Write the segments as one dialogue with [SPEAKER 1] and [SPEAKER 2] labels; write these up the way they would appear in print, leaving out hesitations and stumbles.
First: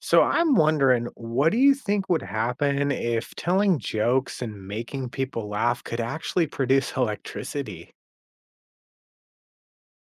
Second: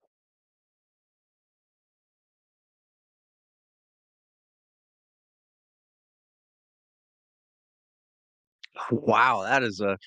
[SPEAKER 1] So I'm wondering, what do you think would happen if telling jokes and making people laugh could actually produce electricity?
[SPEAKER 2] Wow, that is a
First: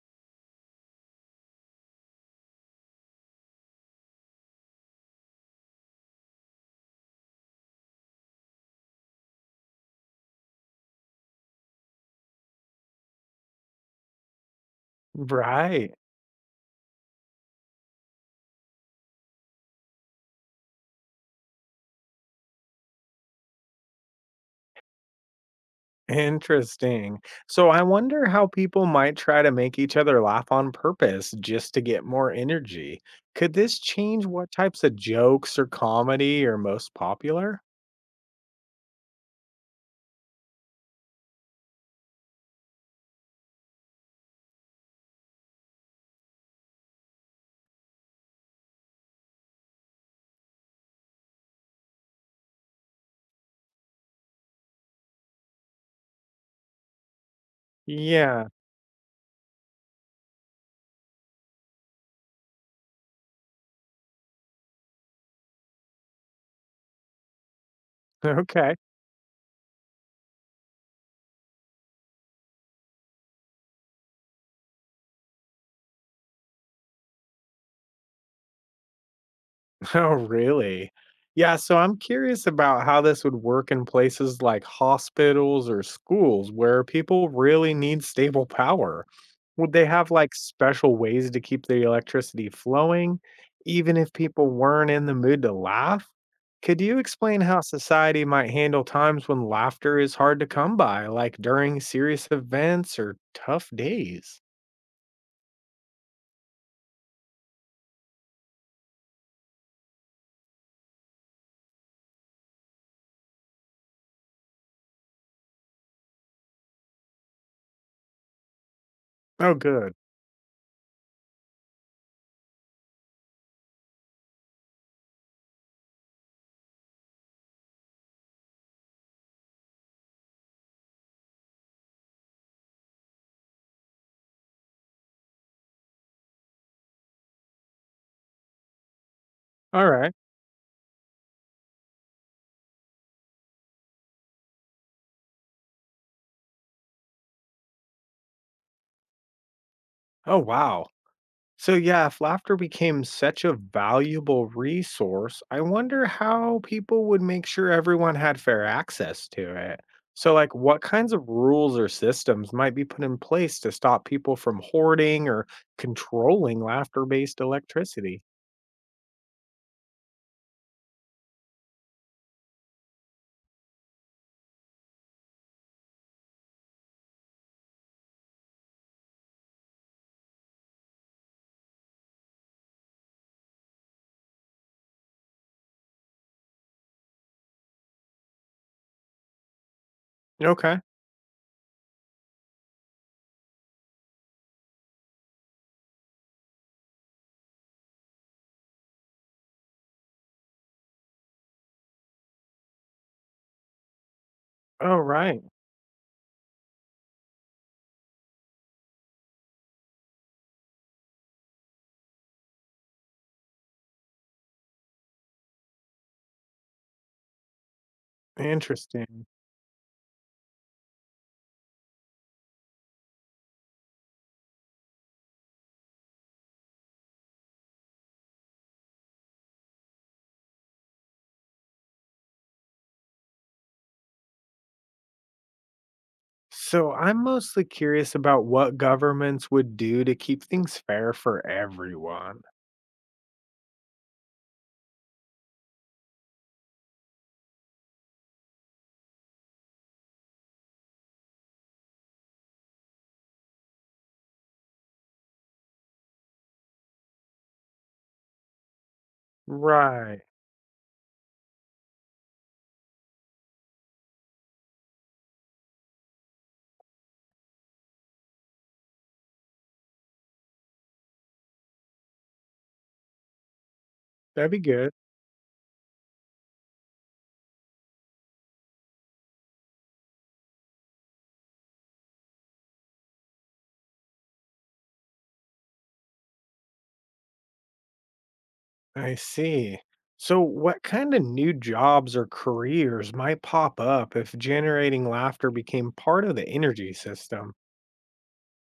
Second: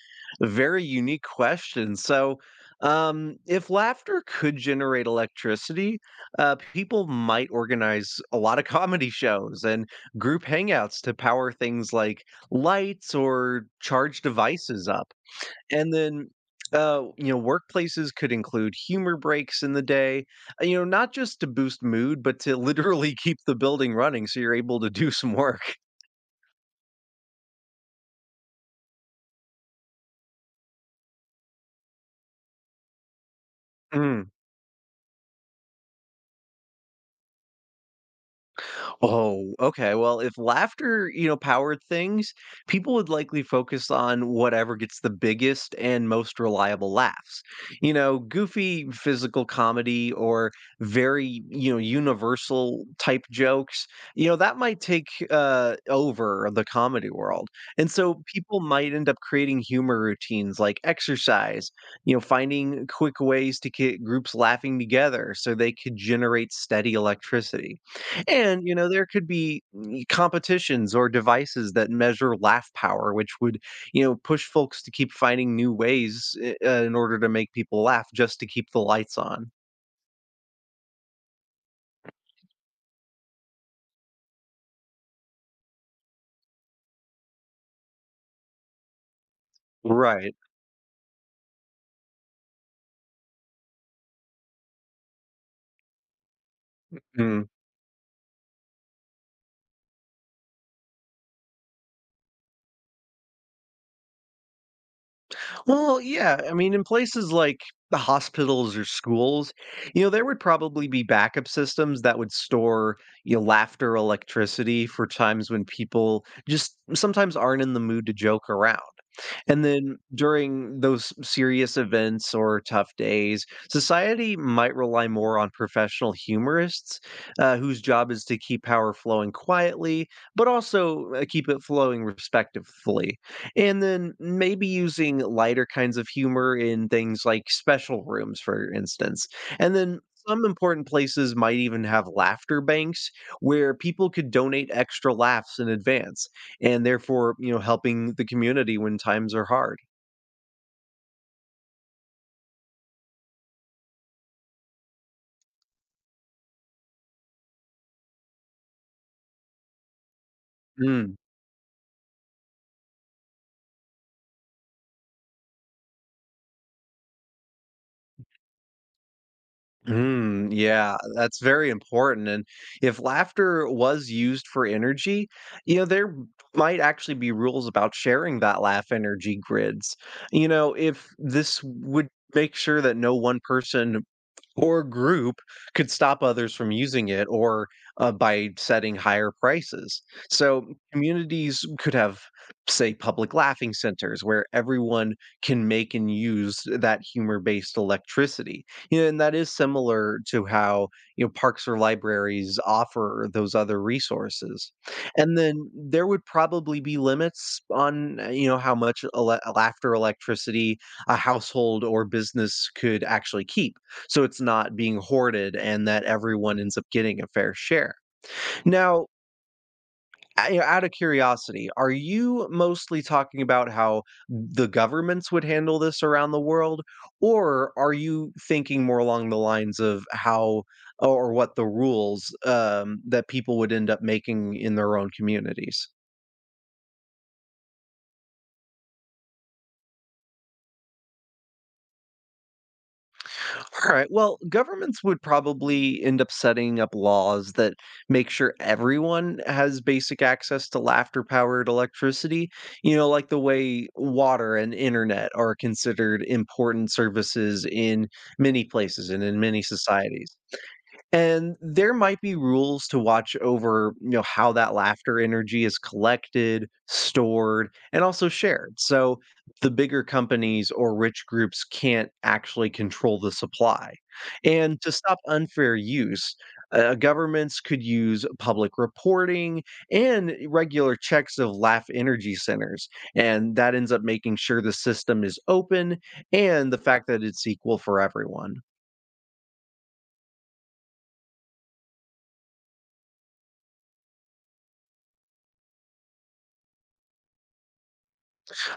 [SPEAKER 2] very unique question. If laughter could generate electricity, people might organize a lot of comedy shows and group hangouts to power things like lights or charge devices up.
[SPEAKER 1] Right.
[SPEAKER 2] And then, you know, Workplaces could include humor breaks in the day, not just to boost mood, but to literally keep the building running so you're able to do some work.
[SPEAKER 1] Interesting. So I wonder how people might try to make each other laugh on purpose just to get more energy. Could this change what types of jokes or comedy are most popular?
[SPEAKER 2] Oh, okay. Well, if laughter, powered things, people would likely focus on whatever gets the biggest and most reliable laughs. You know, goofy physical comedy or very, you know, universal type jokes, you know, that might take over the comedy world. And so
[SPEAKER 1] Yeah.
[SPEAKER 2] people might end up creating humor routines like exercise, you know, finding quick ways to get groups laughing together so they could generate steady electricity. And,
[SPEAKER 1] Okay.
[SPEAKER 2] you know, there could be competitions or devices that measure laugh power, which would, you know, push folks to keep finding new ways in order to make people laugh just to keep the lights on.
[SPEAKER 1] Oh, really? Yeah, so I'm curious about how this would work in places like hospitals or schools where people really need stable power. Would they have like
[SPEAKER 2] Right.
[SPEAKER 1] special ways to keep the electricity flowing, even if people weren't in the mood to laugh? Could you explain how society might handle times when laughter is hard to come by, like during serious events or tough days?
[SPEAKER 2] Well, yeah. I mean, in places like the hospitals or schools, you know, there would probably be backup systems that would store, you know, laughter electricity for times when people just sometimes aren't in the mood to joke around.
[SPEAKER 1] Oh,
[SPEAKER 2] And
[SPEAKER 1] good.
[SPEAKER 2] then during those serious events or tough days, society might rely more on professional humorists whose job is to keep power flowing quietly, but also keep it flowing respectfully. And then maybe using lighter kinds of humor in things like special rooms, for instance. And
[SPEAKER 1] All
[SPEAKER 2] then
[SPEAKER 1] right.
[SPEAKER 2] some important places might even have laughter banks where people could donate extra laughs in advance and therefore, you know, helping the community when times are hard.
[SPEAKER 1] Oh, wow. So, yeah, if laughter became such a valuable resource, I wonder how people would make sure everyone had fair access to it. So, like, what kinds
[SPEAKER 2] Mm.
[SPEAKER 1] of rules or systems might be put in place to stop people from hoarding or controlling laughter based electricity?
[SPEAKER 2] Mm, yeah, that's very important. And if laughter was used for energy, you know, there might actually be rules about sharing that laugh energy grids. You know, if this would make sure that no one person or group could stop others from using it or by setting higher prices. So
[SPEAKER 1] Okay.
[SPEAKER 2] communities could have, say, public laughing centers where everyone can make and use that humor-based electricity. You know, and that is similar to how you know parks or libraries offer those other resources.
[SPEAKER 1] Oh,
[SPEAKER 2] And
[SPEAKER 1] right.
[SPEAKER 2] then there would probably be limits on you know how much laughter electricity a household or business could actually keep so it's not being hoarded and that everyone ends up getting a fair share. Now,
[SPEAKER 1] Interesting.
[SPEAKER 2] you know, out of curiosity, are you mostly talking about how the governments would handle this around the world, or are you thinking more along the lines of how or what the rules that people would end up making in their own communities?
[SPEAKER 1] So, I'm mostly curious about what governments would do to keep things fair for everyone.
[SPEAKER 2] All right. Well, governments would probably end up setting up laws that make sure everyone has basic access to laughter powered electricity, you know, like the way water and internet are considered important services in many places and in many
[SPEAKER 1] Right.
[SPEAKER 2] societies, and there might be rules to watch over you know how that laughter energy is collected stored and also shared so the bigger companies or rich groups can't actually control the supply,
[SPEAKER 1] That'd be
[SPEAKER 2] and
[SPEAKER 1] good.
[SPEAKER 2] to stop unfair use governments could use public reporting and regular checks of laugh energy centers and that ends up making sure the system is open and the fact that it's equal for everyone.
[SPEAKER 1] I see. So, what kind of new jobs or careers might pop up if generating laughter became part of the energy system?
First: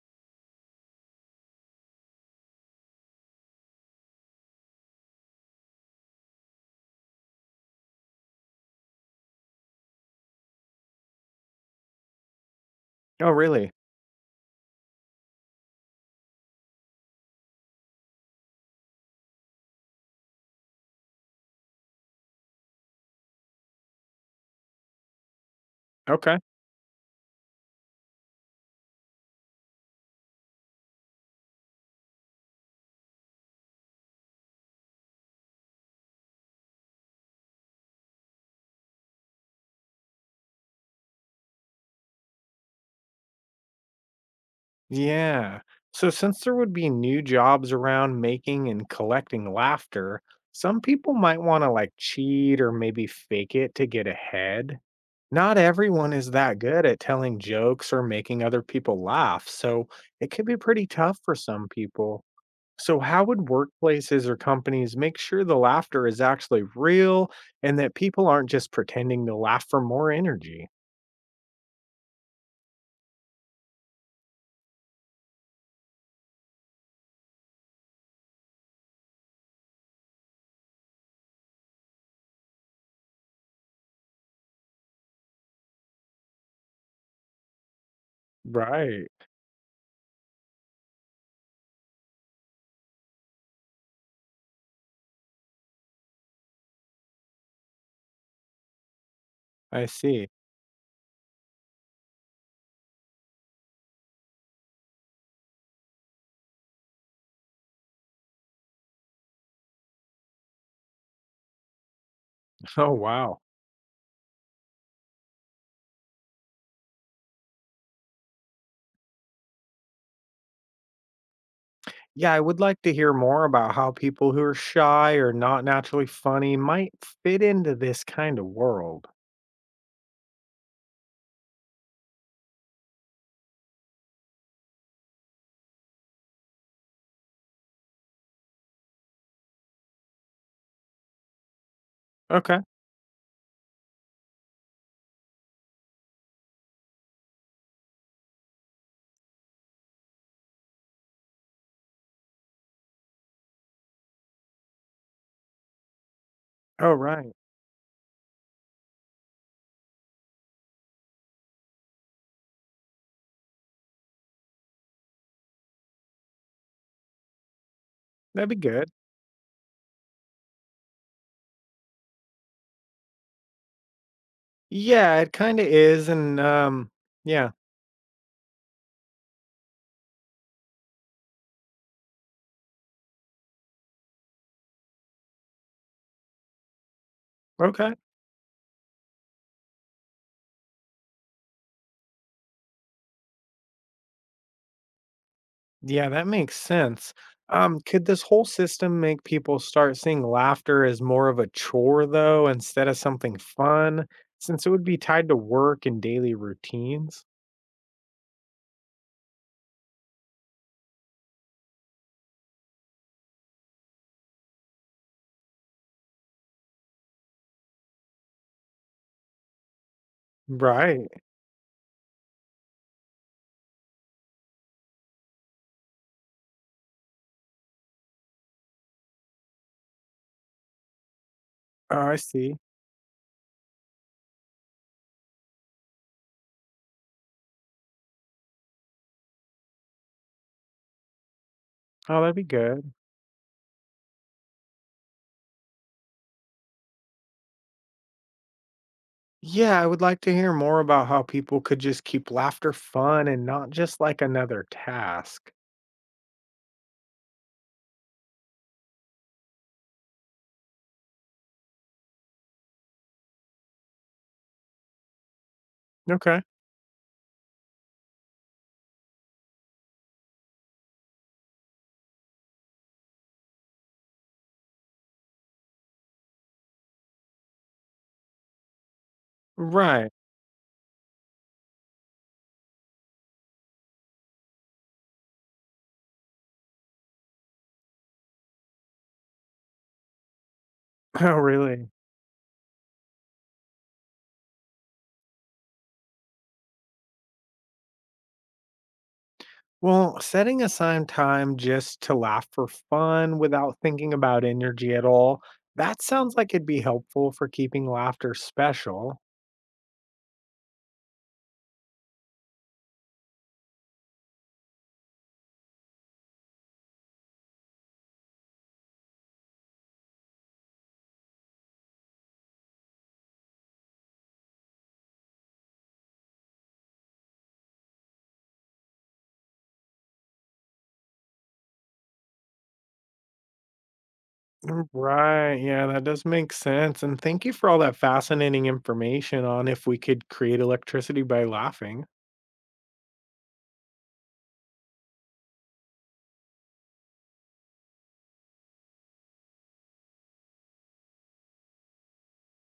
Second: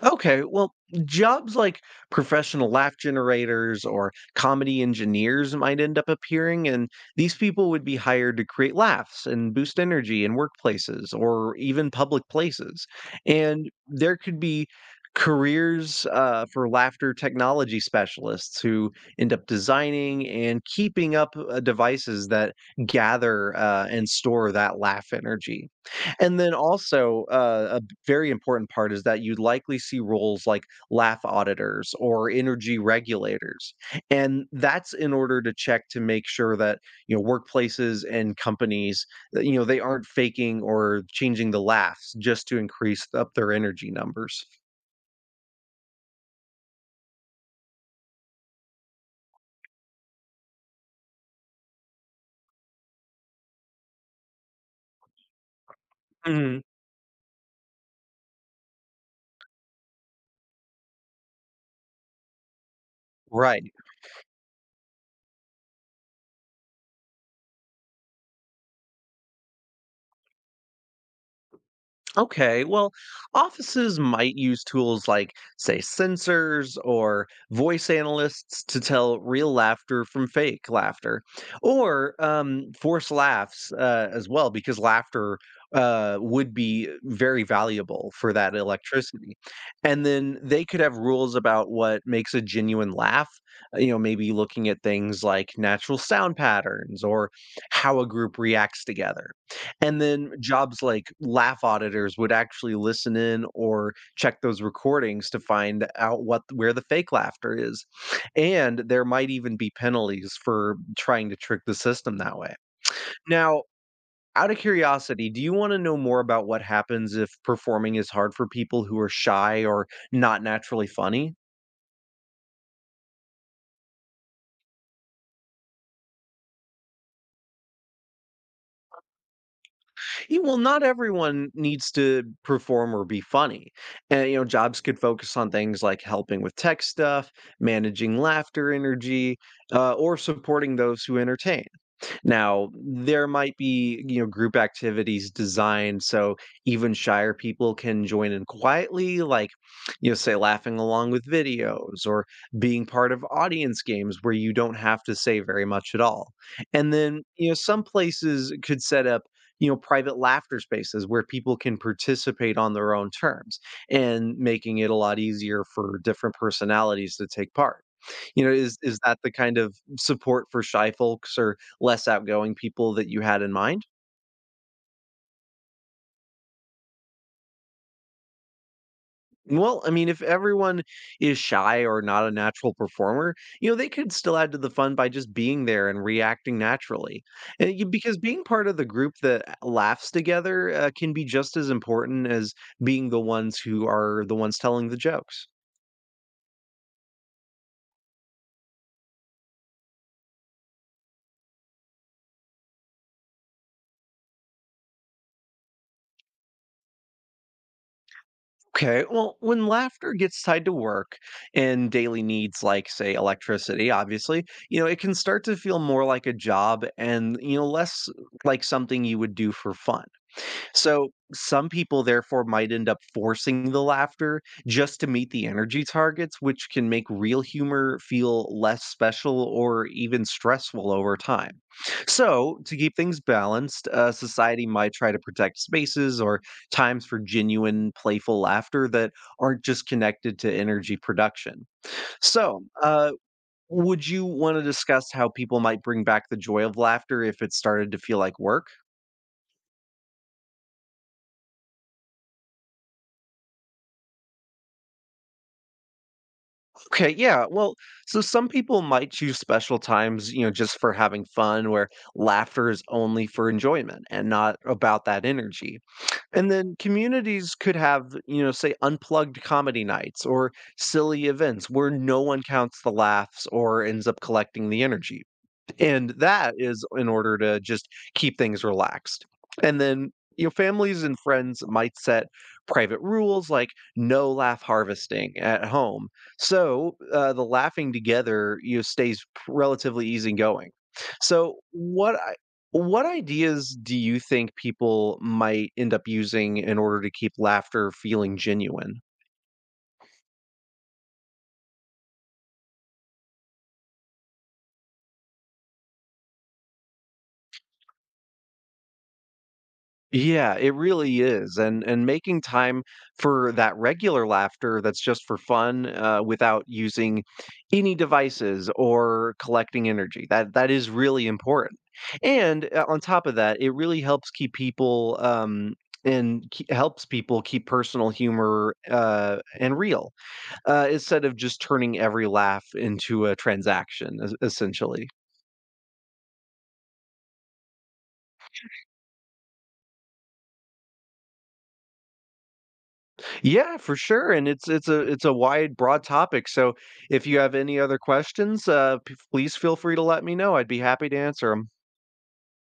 [SPEAKER 2] Okay, well, jobs like professional laugh generators or comedy engineers might end up appearing, and these people would be hired to create laughs and boost energy in workplaces or even public places.
[SPEAKER 1] Oh,
[SPEAKER 2] And
[SPEAKER 1] really?
[SPEAKER 2] there could be careers for laughter technology specialists who end up designing and keeping up devices that gather and store that laugh energy.
[SPEAKER 1] Okay.
[SPEAKER 2] And then also, very important part is that you likely see roles like laugh auditors or energy regulators and that's in order to check to make sure that you know workplaces and companies that, you know they aren't faking or changing the laughs just to increase up their energy numbers.
[SPEAKER 1] Yeah. So, since there would be new jobs around making and collecting laughter, some people might want to like cheat or maybe fake it to get ahead. Not everyone is that
[SPEAKER 2] Mhm.
[SPEAKER 1] good at telling jokes or making other people laugh, so it could be pretty tough for some people. So, how would
[SPEAKER 2] Right.
[SPEAKER 1] workplaces or companies make sure the laughter is actually real and that people aren't just pretending to laugh for more energy?
[SPEAKER 2] Okay, well, offices might use tools like, say, sensors or voice analysts to tell real laughter from fake laughter, or force laughs as well, because laughter would be very valuable for that
[SPEAKER 1] Right.
[SPEAKER 2] electricity. And then they could have rules about what makes a genuine laugh, you know, maybe looking at things like natural sound patterns or how a group reacts together.
[SPEAKER 1] I
[SPEAKER 2] And
[SPEAKER 1] see.
[SPEAKER 2] then jobs like laugh auditors would actually listen in or check those recordings to find out what where the fake laughter is. And there might even be penalties for trying to trick the system that way.
[SPEAKER 1] Oh, wow.
[SPEAKER 2] Now, out of curiosity, do you want to know more about what happens if performing is hard for people who are shy or not naturally funny?
[SPEAKER 1] Yeah, I would like to hear more about how people who are shy or not naturally funny might fit into this kind of world.
[SPEAKER 2] Yeah, well, not everyone needs to perform or be funny. And, you know, jobs could focus on things like helping with tech stuff, managing laughter energy, or supporting those who entertain.
[SPEAKER 1] Okay.
[SPEAKER 2] Now, there might be, you know, group activities designed so even shyer people can join in quietly, like, you know, say laughing along with videos or being part of audience games where you don't have to say very much at all.
[SPEAKER 1] Oh,
[SPEAKER 2] And then,
[SPEAKER 1] right.
[SPEAKER 2] you know, some places could set up you know private laughter spaces where people can participate on their own terms and making it a lot easier for different personalities to take part. You
[SPEAKER 1] That'd
[SPEAKER 2] know
[SPEAKER 1] be
[SPEAKER 2] is
[SPEAKER 1] good.
[SPEAKER 2] is that the kind of support for shy folks or less outgoing people that you had in mind?
[SPEAKER 1] Yeah, it kind of is. And yeah.
[SPEAKER 2] Well, I mean, if everyone is shy or not a natural performer, you know, they could still add to the fun by just being there and reacting naturally. And you,
[SPEAKER 1] Okay.
[SPEAKER 2] because being part of the group that laughs together can be just as important as being the ones who are the ones telling the jokes.
[SPEAKER 1] Yeah, that makes sense. Could this whole system make people start seeing laughter as more of a chore, though, instead of something fun, since it would be tied to work and daily routines?
[SPEAKER 2] Okay, well, when laughter gets tied to work and daily needs like, say, electricity, obviously, you know, it can start to feel more like a job and, you know, less like something you would do for fun.
[SPEAKER 1] Right.
[SPEAKER 2] So some people therefore might end up forcing the laughter just to meet the energy targets, which can make real humor feel less special or even stressful over time.
[SPEAKER 1] Oh, I see.
[SPEAKER 2] So, to keep things balanced, society might try to protect spaces or times for genuine, playful laughter that aren't just connected to energy production.
[SPEAKER 1] Oh, that'd be
[SPEAKER 2] So,
[SPEAKER 1] good.
[SPEAKER 2] uh, would you want to discuss how people might bring back the joy of laughter if it started to feel like work?
[SPEAKER 1] Yeah, I would like to hear more about how people could just keep laughter fun and not just like another task.
[SPEAKER 2] Okay, yeah. Well, so some people might choose special times, you know, just for having fun, where laughter is only for enjoyment and not about that energy.
[SPEAKER 1] Okay.
[SPEAKER 2] And then communities could have, you know, say unplugged comedy nights or silly events where no one counts the laughs or ends up collecting the energy. And that is in order to just keep things relaxed. And
[SPEAKER 1] Right.
[SPEAKER 2] then, you know, families and friends might set private rules like no laugh harvesting at home. So the laughing together, you know, stays relatively easygoing.
[SPEAKER 1] Oh,
[SPEAKER 2] So
[SPEAKER 1] really?
[SPEAKER 2] what I what ideas do you think people might end up using in order to keep laughter feeling genuine?
[SPEAKER 1] Well, setting aside time just to laugh for fun without thinking about energy at all, that sounds like it'd be helpful for keeping laughter special.
[SPEAKER 2] Yeah, it really is, and making time for that regular laughter that's just for fun, without using any devices or collecting energy. That is really important, and on top of that, it really helps keep people helps people keep personal humor and real instead of just turning every laugh into a transaction,
[SPEAKER 1] Mm,
[SPEAKER 2] essentially.
[SPEAKER 1] right. Yeah, that does make sense. And thank you for all that fascinating information on if we could create electricity by laughing.
[SPEAKER 2] Yeah, for sure, and it's a wide, broad topic. So if you have any other questions, please feel free to let me know. I'd be happy to answer them.